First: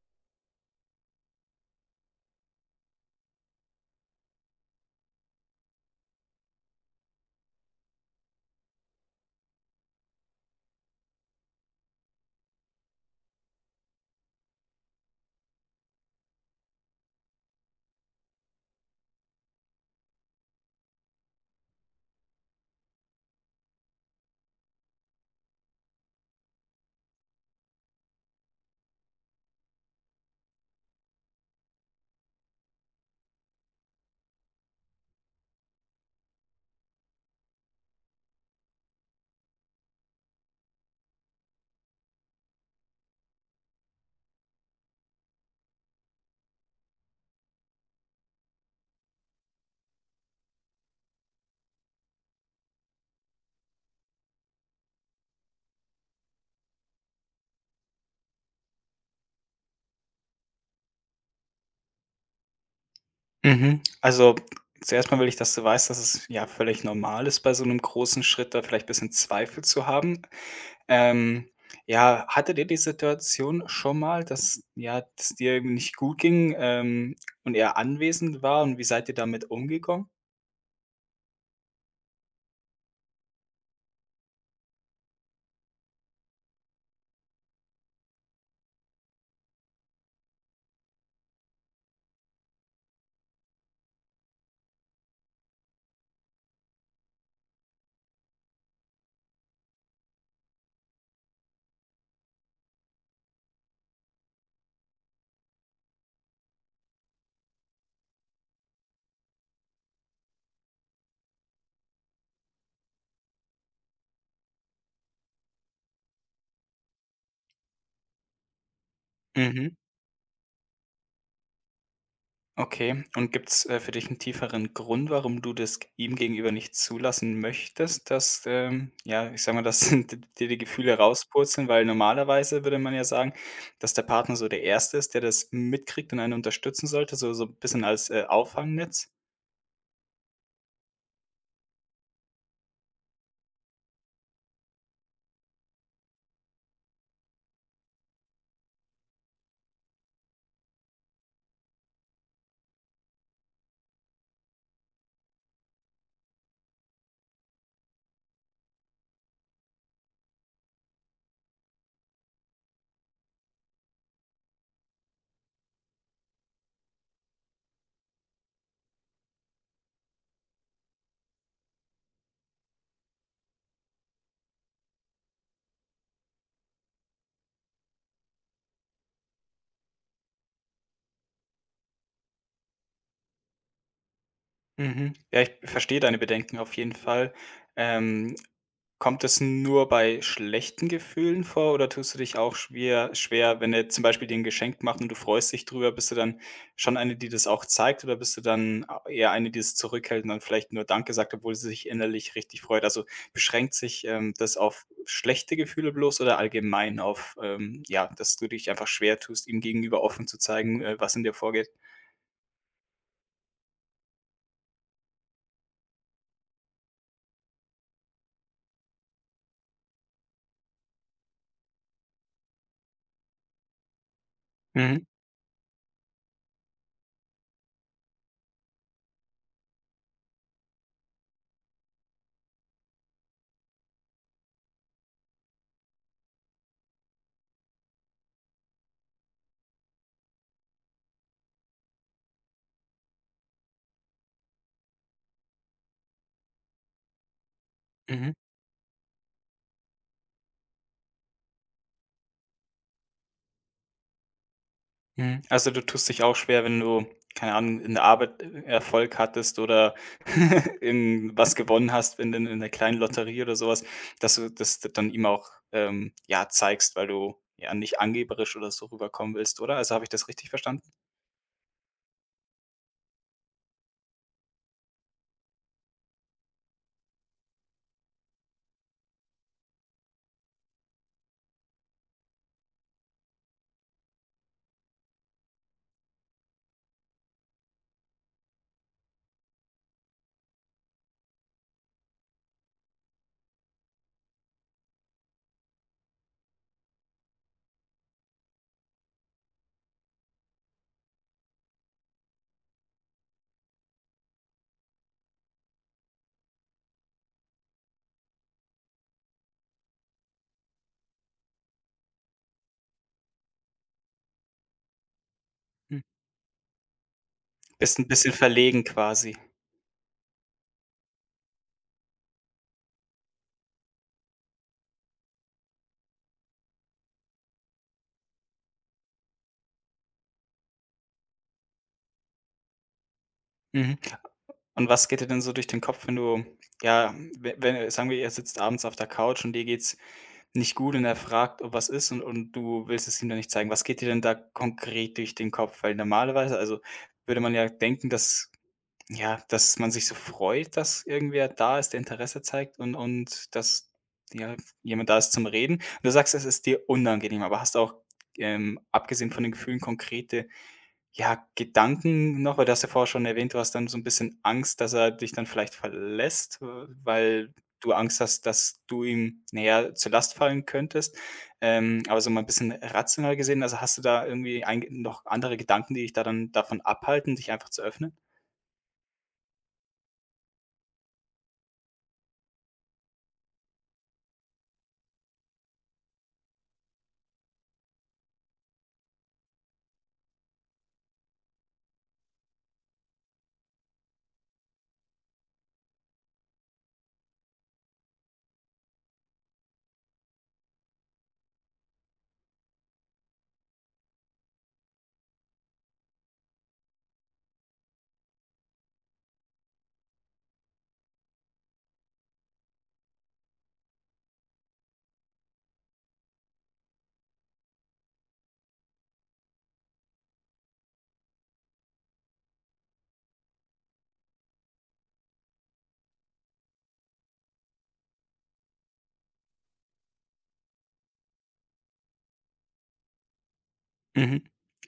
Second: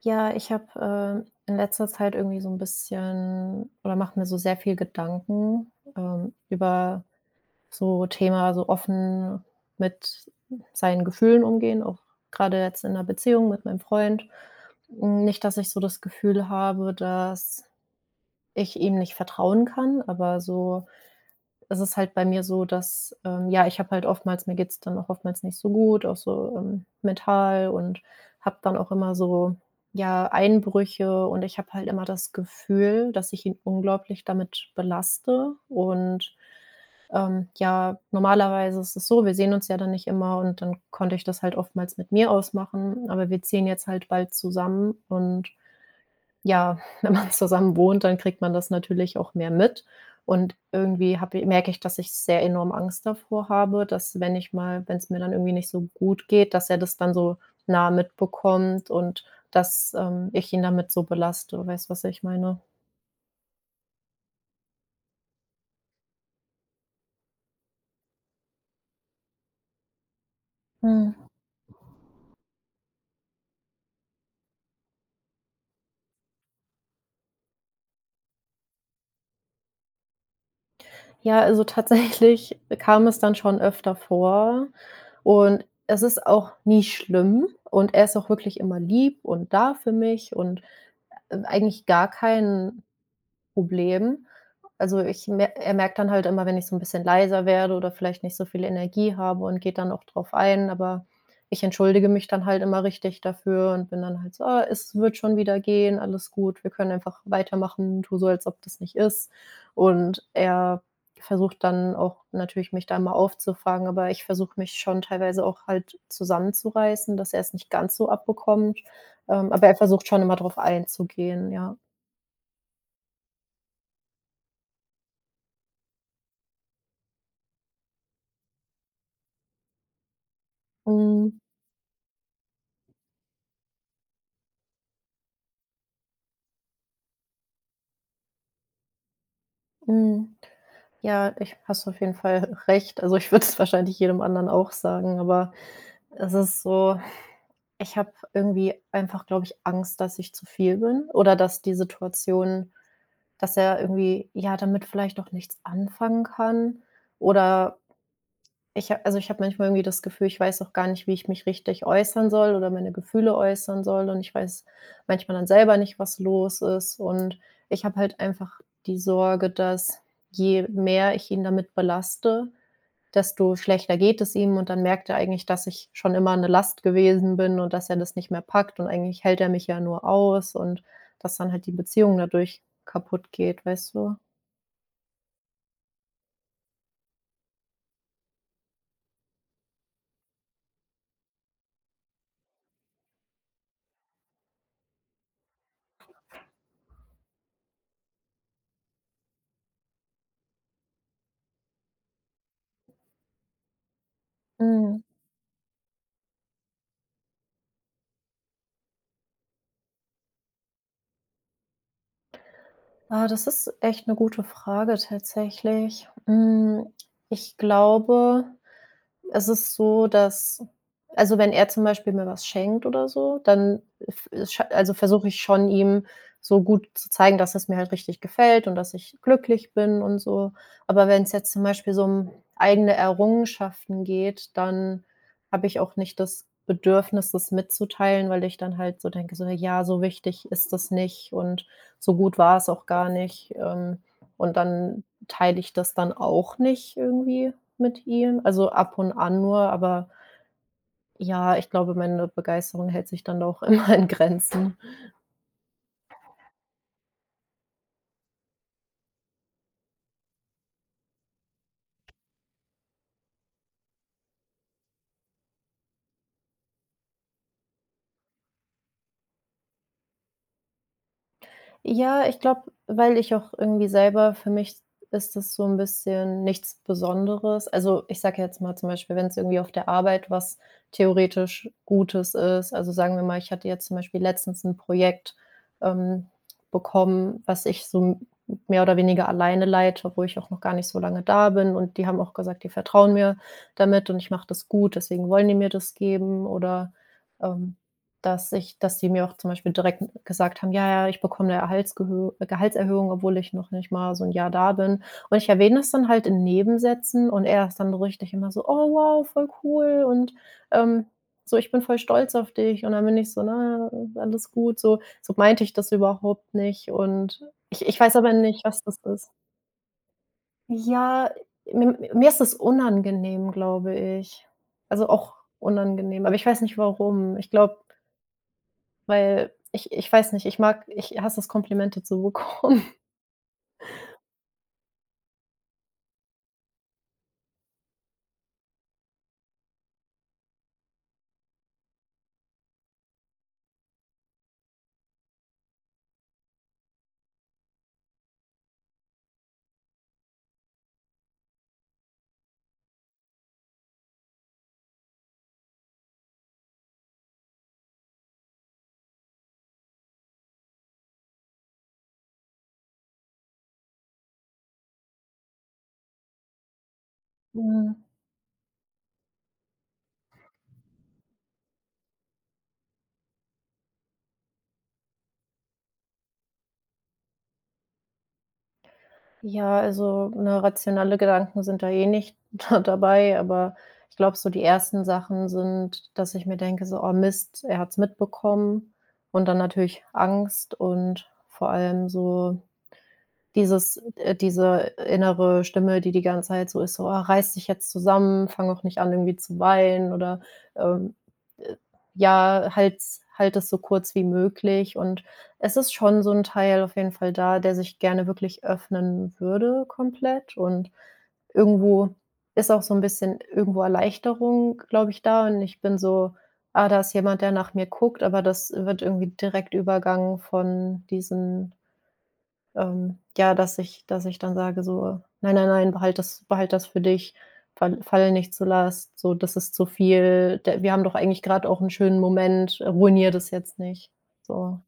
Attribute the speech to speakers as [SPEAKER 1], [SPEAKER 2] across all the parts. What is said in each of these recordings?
[SPEAKER 1] Ja, ich habe, in letzter Zeit irgendwie so ein bisschen oder mache mir so sehr viel Gedanken, über so Thema so offen mit seinen Gefühlen umgehen, auch gerade jetzt in 'ner Beziehung mit meinem Freund. Hm, nicht, dass ich so das Gefühl habe, dass ich ihm nicht vertrauen kann, aber so es ist halt bei mir so, dass, ja, ich habe halt oftmals mir geht's dann auch oftmals nicht so gut, auch so, mental und habe dann auch immer so, ja, Einbrüche und ich habe halt immer das Gefühl, dass ich ihn unglaublich damit belaste und, ja, normalerweise ist es so, wir sehen uns ja dann nicht immer und dann konnte ich das halt oftmals mit mir ausmachen, aber wir ziehen jetzt halt bald zusammen und ja, wenn man zusammen wohnt, dann kriegt man das natürlich auch mehr mit. Und irgendwie habe i merke ich, dass ich sehr enorm Angst davor habe, dass wenn ich mal wenn es mir dann irgendwie nicht so gut geht, dass er das dann so nah mitbekommt und dass, ich ihn damit so belaste. Weißt du, was ich meine?
[SPEAKER 2] Mhm. Also, zuerst mal will ich, dass du weißt, dass es ja völlig normal ist, bei so einem großen Schritt da vielleicht ein bisschen Zweifel zu haben.
[SPEAKER 1] Mhm.
[SPEAKER 2] Ähm, ja, hattet ihr die Situation schon mal, dass ja, dass dir irgendwie nicht gut ging, und er anwesend war und wie seid ihr damit umgegangen?
[SPEAKER 1] Ja, also tatsächlich kam es dann schon öfter vor und es ist auch nie schlimm und er ist auch wirklich immer lieb und da für mich und, eigentlich gar kein Problem. Also, ich mer er merkt dann halt immer, wenn ich so 'n bisschen leiser werde oder vielleicht nicht so viel Energie habe und geht dann auch drauf ein, aber ich entschuldige mich dann halt immer richtig dafür und bin dann halt so: „Ah, es wird schon wieder gehen, alles gut, wir können einfach weitermachen, tu so, als ob das nicht ist.“ Und er versucht dann auch natürlich, mich da immer aufzufangen, aber ich versuche mich schon teilweise auch halt zusammenzureißen, dass er's nicht ganz so abbekommt. Aber
[SPEAKER 2] Mhm.
[SPEAKER 1] er versucht schon immer drauf einzugehen, ja.
[SPEAKER 2] Okay. Und gibt's, für dich einen tieferen Grund, warum du das g ihm gegenüber nicht zulassen möchtest, dass, ja, ich sage mal, dass dir die Gefühle
[SPEAKER 1] Mhm,
[SPEAKER 2] rauspurzeln? Weil normalerweise würde man ja sagen, dass der Partner so der Erste ist, der das mitkriegt und einen unterstützen sollte, so 'n bisschen als, Auffangnetz.
[SPEAKER 1] mhm. Ja, ich hast du auf jeden Fall recht. Also, ich würde es wahrscheinlich jedem anderen auch sagen, aber es ist so, ich habe irgendwie einfach, glaube ich, Angst, dass ich zu viel bin oder dass die Situation dass er irgendwie, ja, damit vielleicht auch nichts anfangen kann oder ich ha also, ich habe manchmal irgendwie das Gefühl, ich weiß auch gar nicht, wie ich mich richtig äußern soll oder meine Gefühle äußern soll und ich weiß manchmal dann selber nicht, was los ist und ich habe halt einfach die Sorge, dass je mehr ich ihn damit belaste, desto schlechter geht es ihm und dann merkt er eigentlich, dass ich schon immer eine Last gewesen bin und dass er das nicht mehr packt und eigentlich hält er mich ja nur aus und dass dann halt die Beziehung dadurch kaputt geht, weißt du?
[SPEAKER 2] Mhm. Ja, ich verstehe deine Bedenken auf jeden Fall. Ähm, kommt es nur bei schlechten Gefühlen vor oder tust du dich auch schwer, wenn er zum Beispiel dir ein Geschenk macht und du freust dich drüber, bist du dann schon eine, die das auch zeigt oder bist du dann eher eine, die es zurückhält und dann vielleicht nur „Danke“ sagt, obwohl sie sich innerlich richtig freut? Also, beschränkt sich, das auf
[SPEAKER 1] Mhm.
[SPEAKER 2] schlechte Gefühle bloß oder allgemein auf, ja, dass du dich einfach schwer tust, ihm gegenüber offen zu zeigen, was in dir vorgeht?
[SPEAKER 1] Ah, das ist echt eine gute Frage tatsächlich. Hm, ich glaube es ist so, dass also, wenn er zum Beispiel mir was schenkt oder so, dann f scha also,
[SPEAKER 2] Mhm,
[SPEAKER 1] versuche ich schon, ihm so gut zu zeigen, dass es mir halt richtig gefällt und dass ich glücklich bin und so. Aber wenn es jetzt zum Beispiel so um eigene Errungenschaften geht, dann habe ich auch nicht das Bedürfnis, das mitzuteilen, weil ich dann halt so denke, so: „Ja, so wichtig ist das nicht und so gut war es auch gar nicht.“ Und dann teile ich das dann auch nicht irgendwie mit
[SPEAKER 2] mhm.
[SPEAKER 1] ihm, also ab und an nur, aber ja, ich glaube, meine Begeisterung hält sich dann doch immer in Grenzen.
[SPEAKER 2] Mhm. Also, du tust dich auch schwer, wenn du, keine Ahnung, in der Arbeit, Erfolg hattest oder in was gewonnen hast wenn in in der kleinen Lotterie oder sowas, dass du das dann ihm auch, ja, zeigst, weil du ja nicht angeberisch oder so rüberkommen willst, oder? Also, habe ich das richtig verstanden?
[SPEAKER 1] Ja, ich glaube, weil ich auch irgendwie selber für mich ist das so ein bisschen nichts Besonderes. Also, ich sage jetzt mal zum Beispiel, wenn es irgendwie auf der Arbeit was theoretisch Gutes ist also, sagen wir mal, ich hatte jetzt zum Beispiel letztens ein Projekt, ähm, bekommen, was ich so m mehr oder weniger alleine leite, obwohl ich auch noch gar nicht so lange da bin und die haben auch gesagt, die vertrauen mir damit und ich mache das gut, deswegen wollen die mir das geben oder, ähm dass ich dass die mir auch zum Beispiel direkt gesagt haben: „Ja, ja, ich bekomme eine Erhaltsgehö Gehaltserhöhung, obwohl ich noch nicht mal so ein Jahr da bin.“ Und ich erwähne das dann halt in Nebensätzen und er ist dann richtig immer so: „Oh wow, voll cool und, ähm, so, ich bin voll stolz auf dich.“ Und dann bin ich so: „Na, alles gut.“ So so meinte ich das
[SPEAKER 2] Mhm.
[SPEAKER 1] überhaupt nicht und ich
[SPEAKER 2] Bist
[SPEAKER 1] ich
[SPEAKER 2] ein
[SPEAKER 1] weiß
[SPEAKER 2] bisschen
[SPEAKER 1] aber nicht,
[SPEAKER 2] verlegen
[SPEAKER 1] was das ist.
[SPEAKER 2] quasi.
[SPEAKER 1] Ja, mir ist das unangenehm, glaube ich. Also, auch unangenehm, aber ich weiß nicht warum. Ich glaube weil ich weiß nicht, ich hasse es, Komplimente zu bekommen.
[SPEAKER 2] Mhm. Und was geht dir denn so durch den Kopf, wenn du ja, we wenn sagen wir, ihr sitzt abends auf der Couch und dir geht's nicht gut und er fragt, ob was ist und du willst es ihm dann nicht zeigen. Was geht dir denn da konkret durch den Kopf? Weil normalerweise also, würde man ja denken, dass ja, dass man sich so freut, dass irgendwer da ist, der Interesse zeigt und dass, ja, jemand da ist zum Reden. Und du sagst, es ist dir unangenehm, aber hast auch, abgesehen von den Gefühlen konkrete ja, Gedanken noch, weil du hast ja vorher schon erwähnt, du hast dann so ein bisschen Angst, dass er dich dann vielleicht verlässt, w weil du
[SPEAKER 1] Hm,
[SPEAKER 2] Angst hast, dass du ihm, na ja, zur Last fallen könntest. Aber so mal ein bisschen rational gesehen, also, hast du da irgendwie ein noch andere Gedanken, die dich da dann davon abhalten, dich einfach zu öffnen?
[SPEAKER 1] ja, also, ne, rationale Gedanken sind da eh nicht da dabei, aber ich glaube, so die ersten Sachen sind, dass ich mir denke so: „Oh Mist, er hat es mitbekommen.“ Und dann natürlich Angst und vor allem so dieses diese innere Stimme, die die ganze Zeit so ist, so: „Ah, reiß dich jetzt zusammen, fang auch nicht an, irgendwie zu weinen“ oder, ähm, äh, ja, halt es so kurz wie möglich. Und es ist schon so 'n Teil auf jeden Fall da, der sich gerne wirklich öffnen würde komplett. Und irgendwo ist auch so 'n bisschen irgendwo Erleichterung, glaube ich, da. Und ich bin so: „Ah, da ist jemand, der nach mir guckt“, aber das wird irgendwie direkt Übergang von diesen ja, dass ich dann sage so: „Nein, nein, nein, behalt das für dich, falle nicht zur Last, so, das ist zu viel. D Wir haben doch eigentlich gerade auch einen schönen Moment, ruinier das jetzt nicht.“
[SPEAKER 2] Mhm.
[SPEAKER 1] So.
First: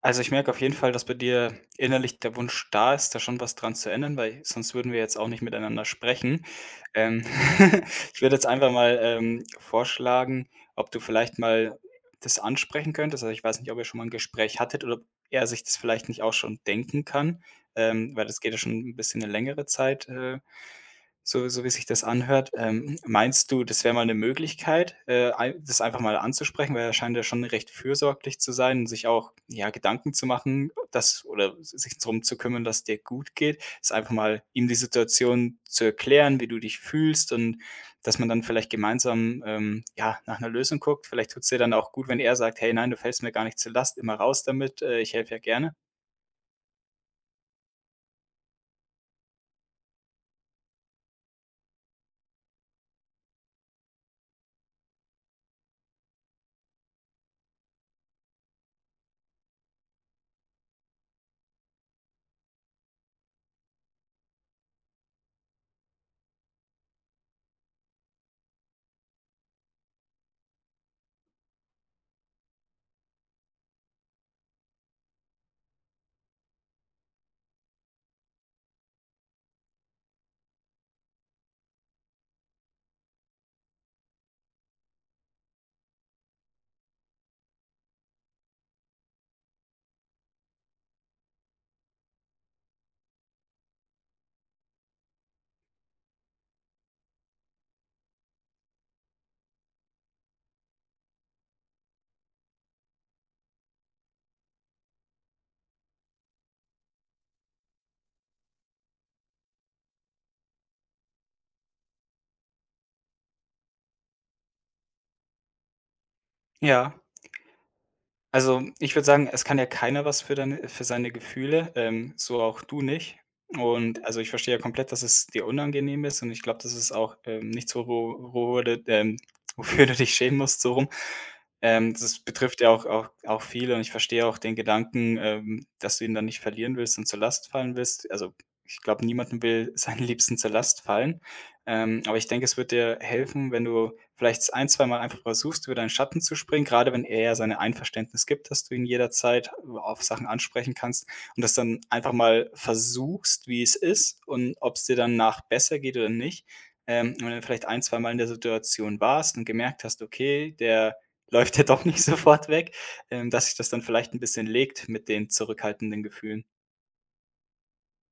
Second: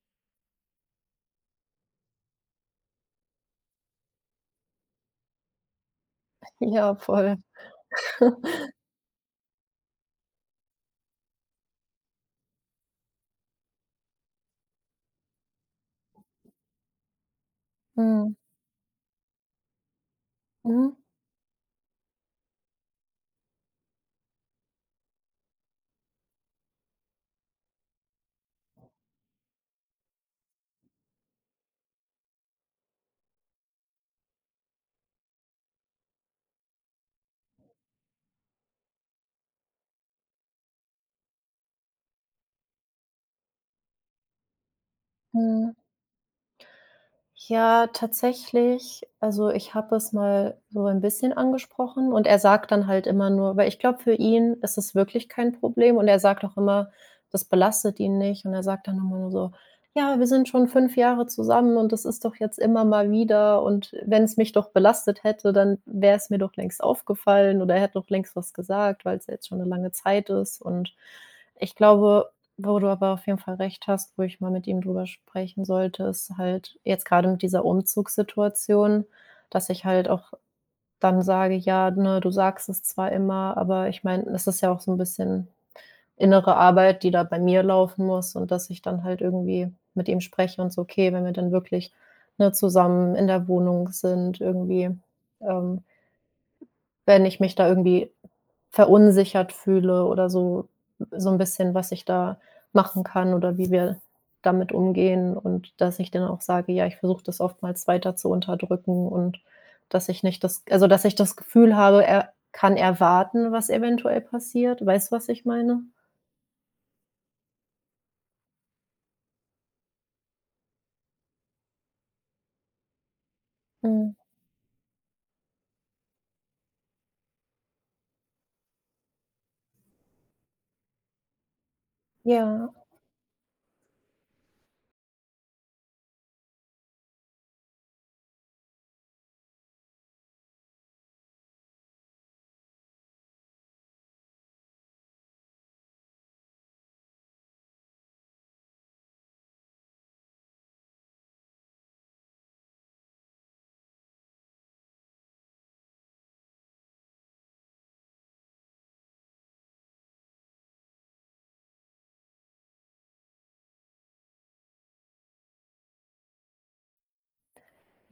[SPEAKER 2] Also, ich merke auf jeden Fall, dass bei dir innerlich der Wunsch da ist, da schon was dran zu ändern, weil sonst würden wir jetzt auch nicht miteinander sprechen.
[SPEAKER 1] Ja,
[SPEAKER 2] Ähm,
[SPEAKER 1] voll.
[SPEAKER 2] ich würde jetzt einfach mal, vorschlagen, ob du vielleicht mal das ansprechen könntest. Also, ich weiß nicht, ob ihr schon mal ein Gespräch hattet oder ob er sich das vielleicht nicht auch schon denken kann, weil
[SPEAKER 1] Mhm.
[SPEAKER 2] das geht ja schon ein bisschen eine längere Zeit,
[SPEAKER 1] Mhm.
[SPEAKER 2] so so wie sich das anhört, meinst du, das wäre mal eine Möglichkeit, ein das einfach mal anzusprechen? Weil er scheint ja schon recht fürsorglich zu sein und sich auch, ja, Gedanken zu machen, dass oder sich drum zu kümmern, dass dir gut geht. Ist einfach mal ihm die Situation zu erklären, wie du dich fühlst und dass man dann vielleicht gemeinsam, ja, nach einer Lösung guckt. Vielleicht tut es dir dann auch gut, wenn er sagt: „Hey, nein, du fällst mir gar nicht zur Last, immer raus damit, ich helfe ja
[SPEAKER 1] Mhm.
[SPEAKER 2] gerne.“
[SPEAKER 1] Ja, tatsächlich. Also, ich habe es mal so ein bisschen angesprochen und er sagt dann halt immer nur weil ich glaube, für ihn ist es wirklich kein Problem und er sagt auch immer, das belastet ihn nicht und er sagt dann immer nur so: „Ja, wir sind schon 5 Jahre zusammen und das ist doch jetzt immer mal wieder und wenn es mich doch belastet hätte, dann wäre es mir doch längst aufgefallen oder er hätte doch längst was gesagt, weil's ja jetzt schon eine lange Zeit ist.“ Und ich glaube, wo du aber auf jeden Fall recht hast, wo ich mal mit ihm drüber sprechen sollte, ist halt jetzt gerade mit dieser Umzugssituation, dass ich halt auch dann sage: „Ja, ne, du sagst es zwar immer, aber ich meine, es ist ja auch so ein bisschen innere Arbeit, die da bei mir laufen muss“ und dass ich dann halt irgendwie mit ihm spreche und so: „Okay, wenn wir dann wirklich, ne, zusammen in der Wohnung sind, irgendwie, ähm, wenn ich mich da irgendwie verunsichert fühle oder so so ein bisschen, was ich da machen kann oder wie wir damit umgehen und dass ich dann auch sage: „Ja, ich versuche das oftmals weiter zu unterdrücken“ und dass ich nicht das also, dass ich das Gefühl habe, er kann erwarten, was eventuell passiert. Weißt du, was ich meine?
[SPEAKER 2] Ja. Also, ich würde sagen, es kann ja keiner was für deine für seine Gefühle, so auch du nicht. Und,
[SPEAKER 1] Mhm.
[SPEAKER 2] also, ich verstehe ja komplett, dass es dir unangenehm ist und ich glaube, das ist auch, nichts, worüber du, wofür du dich schämen musst, so rum. Das
[SPEAKER 1] Ja,
[SPEAKER 2] betrifft ja auch viele und ich verstehe auch den Gedanken, dass du ihn dann nicht verlieren willst und zur Last fallen willst. Also, ich glaube, niemandem will seinen Liebsten zur Last fallen. Aber ich denke, es wird dir helfen, wenn du vielleicht ein zwei Mal einfach versuchst, über deinen Schatten zu springen, gerade wenn er ja sein Einverständnis gibt, dass du ihn jederzeit auf Sachen ansprechen kannst und das dann einfach mal versuchst, wie es ist und ob es dir danach besser geht oder nicht. Und wenn du vielleicht ein, zwei Mal in der Situation warst und gemerkt hast: „Okay, der läuft er doch nicht sofort weg, dass sich das dann vielleicht ein bisschen legt mit den zurückhaltenden Gefühlen.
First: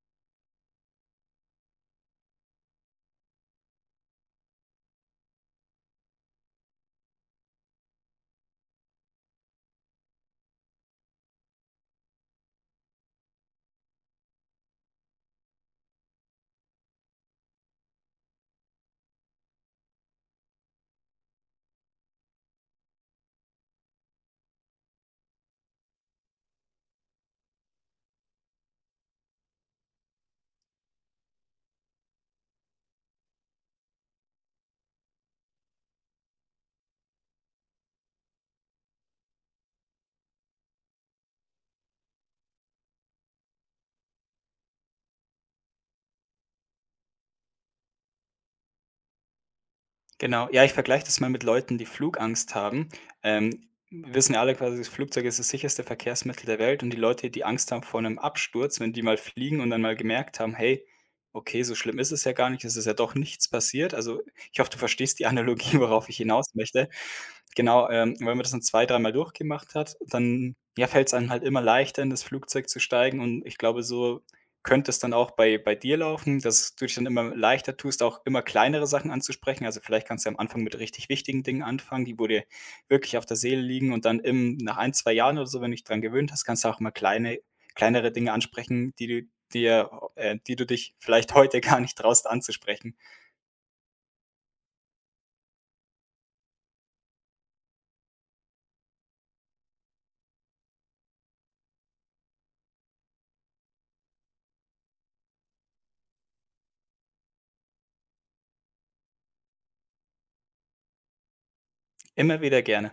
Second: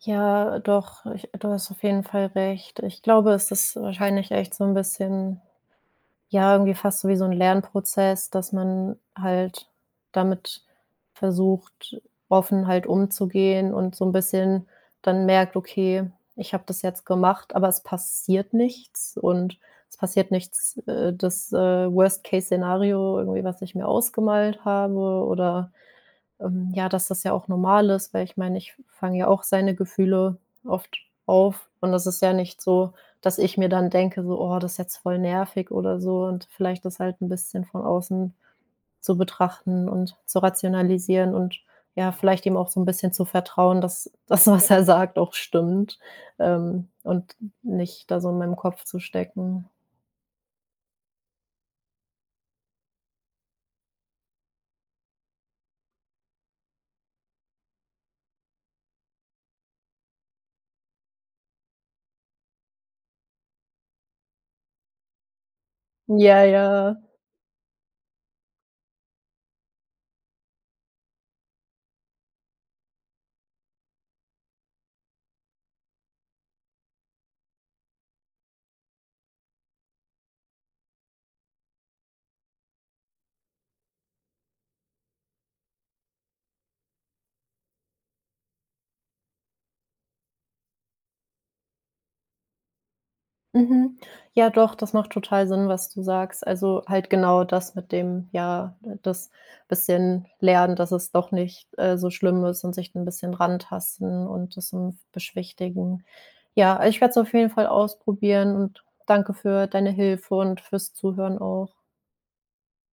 [SPEAKER 1] ja, doch, ich du hast auf jeden Fall recht. Ich glaube, es ist wahrscheinlich echt so ein bisschen ja, irgendwie fast so wie so 'n Lernprozess, dass man halt damit versucht, offen halt umzugehen und so 'n bisschen dann merkt: „Okay, ich habe das jetzt gemacht, aber es passiert nichts und es passiert nichts, das, Worst-Case-Szenario irgendwie, was ich mir ausgemalt habe oder ja, dass das ja auch normal ist, weil ich meine, ich fange ja auch seine Gefühle oft auf und das ist ja nicht so, dass ich mir dann denke, so, oh, das ist jetzt voll nervig oder so und vielleicht das halt ein bisschen von außen zu betrachten und zu rationalisieren und ja, vielleicht ihm auch so ein bisschen zu vertrauen, dass das, was er sagt, auch stimmt, und nicht da so in meinem Kopf zu stecken.
[SPEAKER 2] Genau. Ja, ich vergleiche das mal mit Leuten, die Flugangst haben. Wir wissen ja alle quasi, das Flugzeug ist das sicherste Verkehrsmittel der Welt und die Leute, die Angst haben vor einem Absturz, wenn die mal fliegen und dann mal gemerkt haben: „Hey, okay, so schlimm ist es ja gar nicht, es ist ja doch nichts passiert.“ Also, ich hoffe, du verstehst die Analogie, worauf ich
[SPEAKER 1] Ja,
[SPEAKER 2] hinaus
[SPEAKER 1] ja.
[SPEAKER 2] möchte. Genau, wenn man das dann 2, dreimal durchgemacht hat, dann, ja, fällt es einem halt immer leichter, in das Flugzeug zu steigen und ich glaube, so könnte es dann auch bei dir laufen, dass du dich dann immer leichter tust, auch immer kleinere Sachen anzusprechen. Also, vielleicht kannst du am Anfang mit richtig wichtigen Dingen anfangen, die wo dir wirklich auf der Seele liegen und dann im nach ein, 2 Jahren oder so, wenn du dich dran gewöhnt hast, kannst du auch mal kleinere Dinge ansprechen, die du dir die du dich vielleicht heute gar nicht traust anzusprechen.
[SPEAKER 1] Mhm. Ja, doch, das macht total Sinn, was du sagst. Also, halt genau das mit dem, ja, das bisschen lernen, dass es doch nicht, so schlimm ist und sich ein bisschen rantasten und das m beschwichtigen. Ja, also, ich werde es auf jeden Fall ausprobieren und danke für deine Hilfe und fürs Zuhören auch.
[SPEAKER 2] Immer wieder gerne.